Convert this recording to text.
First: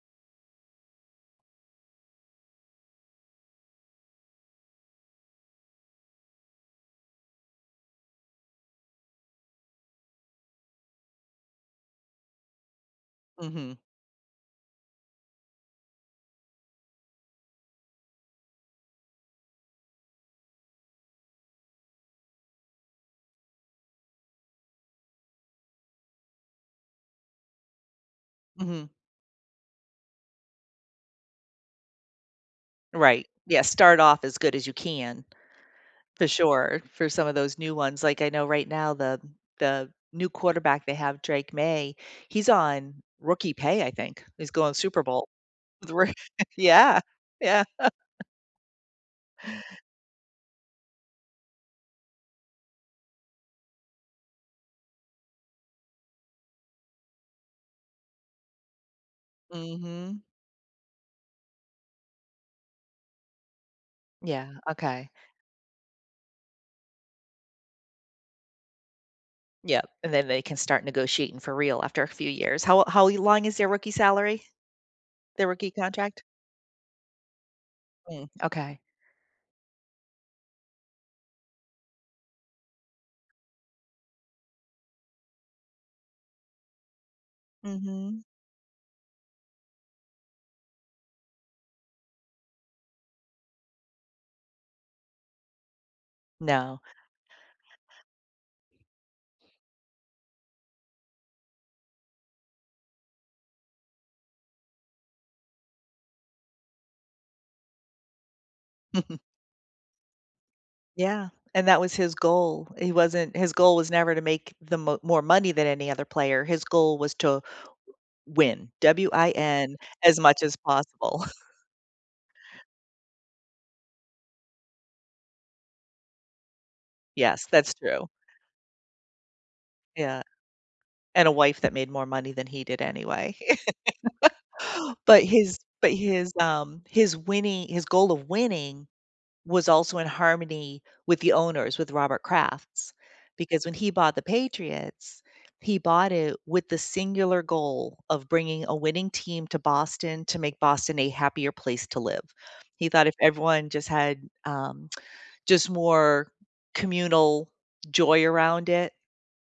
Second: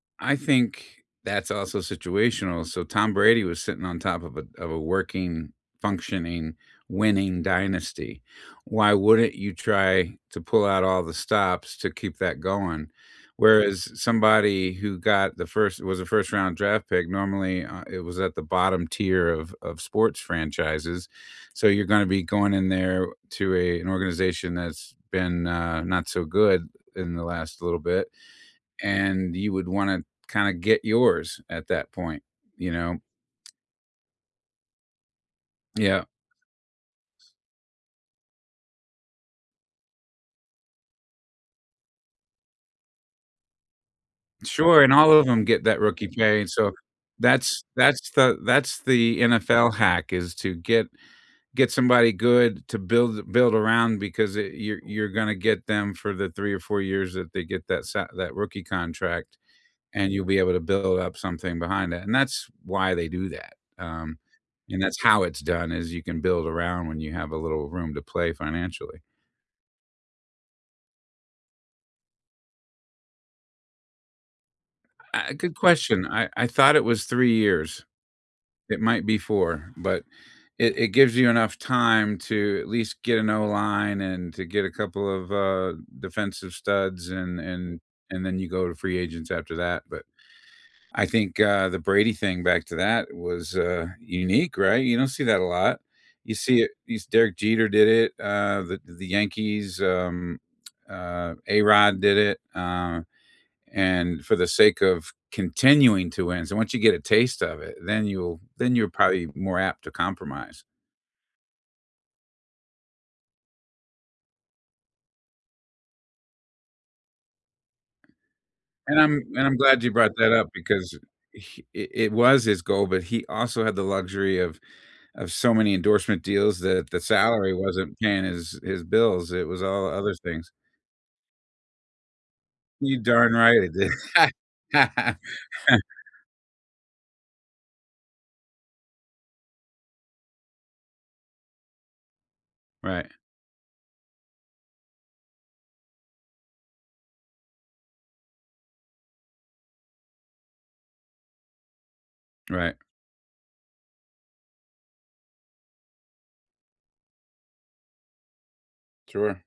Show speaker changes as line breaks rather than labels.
I think, that's also situational, so Tom Brady was sitting on top of a of a working, functioning, winning dynasty. Why wouldn't you try to pull out all the stops to keep that going?
Mhm.
Whereas somebody who got the first was a first-round draft pick, normally, uh, it was at the bottom tier of of sports franchises, so you're gonna be going in there to a an organization that's been, uh, not so good in the last little bit,
Mhm.
and you would wanna, kinda, get yours at that point, you know?
Right. Yeah, start off as good as you can.
Yeah.
For sure, for some of those new ones, like, I know right now, the the new quarterback they have, Drake Maye, he's on rookie pay, I think. He's going
Sure, and
Super
all
Bowl
of 'em get that
with
rookie
roo
pay, and so
Yeah,
that's
yeah.
that's the that's the NFL hack, is to get get somebody good to build a build around, because it you're you're gonna get them for the 3 or 4 years that they get that sa that rookie contract, and
Mhm.
you'll be able to build up something behind it, and that's why they do that, um,
Yeah,
and that's
okay.
how it's done, is you can build around when you have a little room to play financially.
Yep, and then they can start negotiating for real after a few years. How how long is their rookie salary,
Uh,
their
good
rookie
question.
contract?
I I thought it was 3 years.
Mm, okay.
It might be 4, but it it gives you enough time to, at least, get an O line, and to get a couple of, uh, defensive studs, and and
Mhm.
and then you go to free agents after that. But, I think, uh, the Brady thing, back to that, was, uh, unique, right? You don't see that a lot. You see it
No.
you se Derek Jeter did it, uh, the the Yankees, um, uh, A-Rod did it, um, and for the sake of continuing to win, so once you get a taste of it, then you'll then you're probably more apt to compromise.
Yeah, and that was his goal. He wasn't his goal was never to make the mo more money than any other player. His goal was to win,
And I'm and I'm
W-I-N,
glad you brought
as
that
much
up,
as
because i
possible.
he it it was his goal, but he also had the luxury of of so many endorsement deals that the
Yes,
salary
that's
wasn't
true.
paying his his bills. It was all the other
Yeah.
things.
And, a wife that made more money than he did,
You darn
anyway.
right it did.
But his but his, um, his winning his goal of winning was also in harmony with the owners, with Robert Kraft's,
Right.
because when he bought the Patriots, he bought it with the singular goal of bringing a winning team to Boston to make Boston a happier place to live.
Right.
He thought if everyone just had, um, just more communal joy around it
Sure.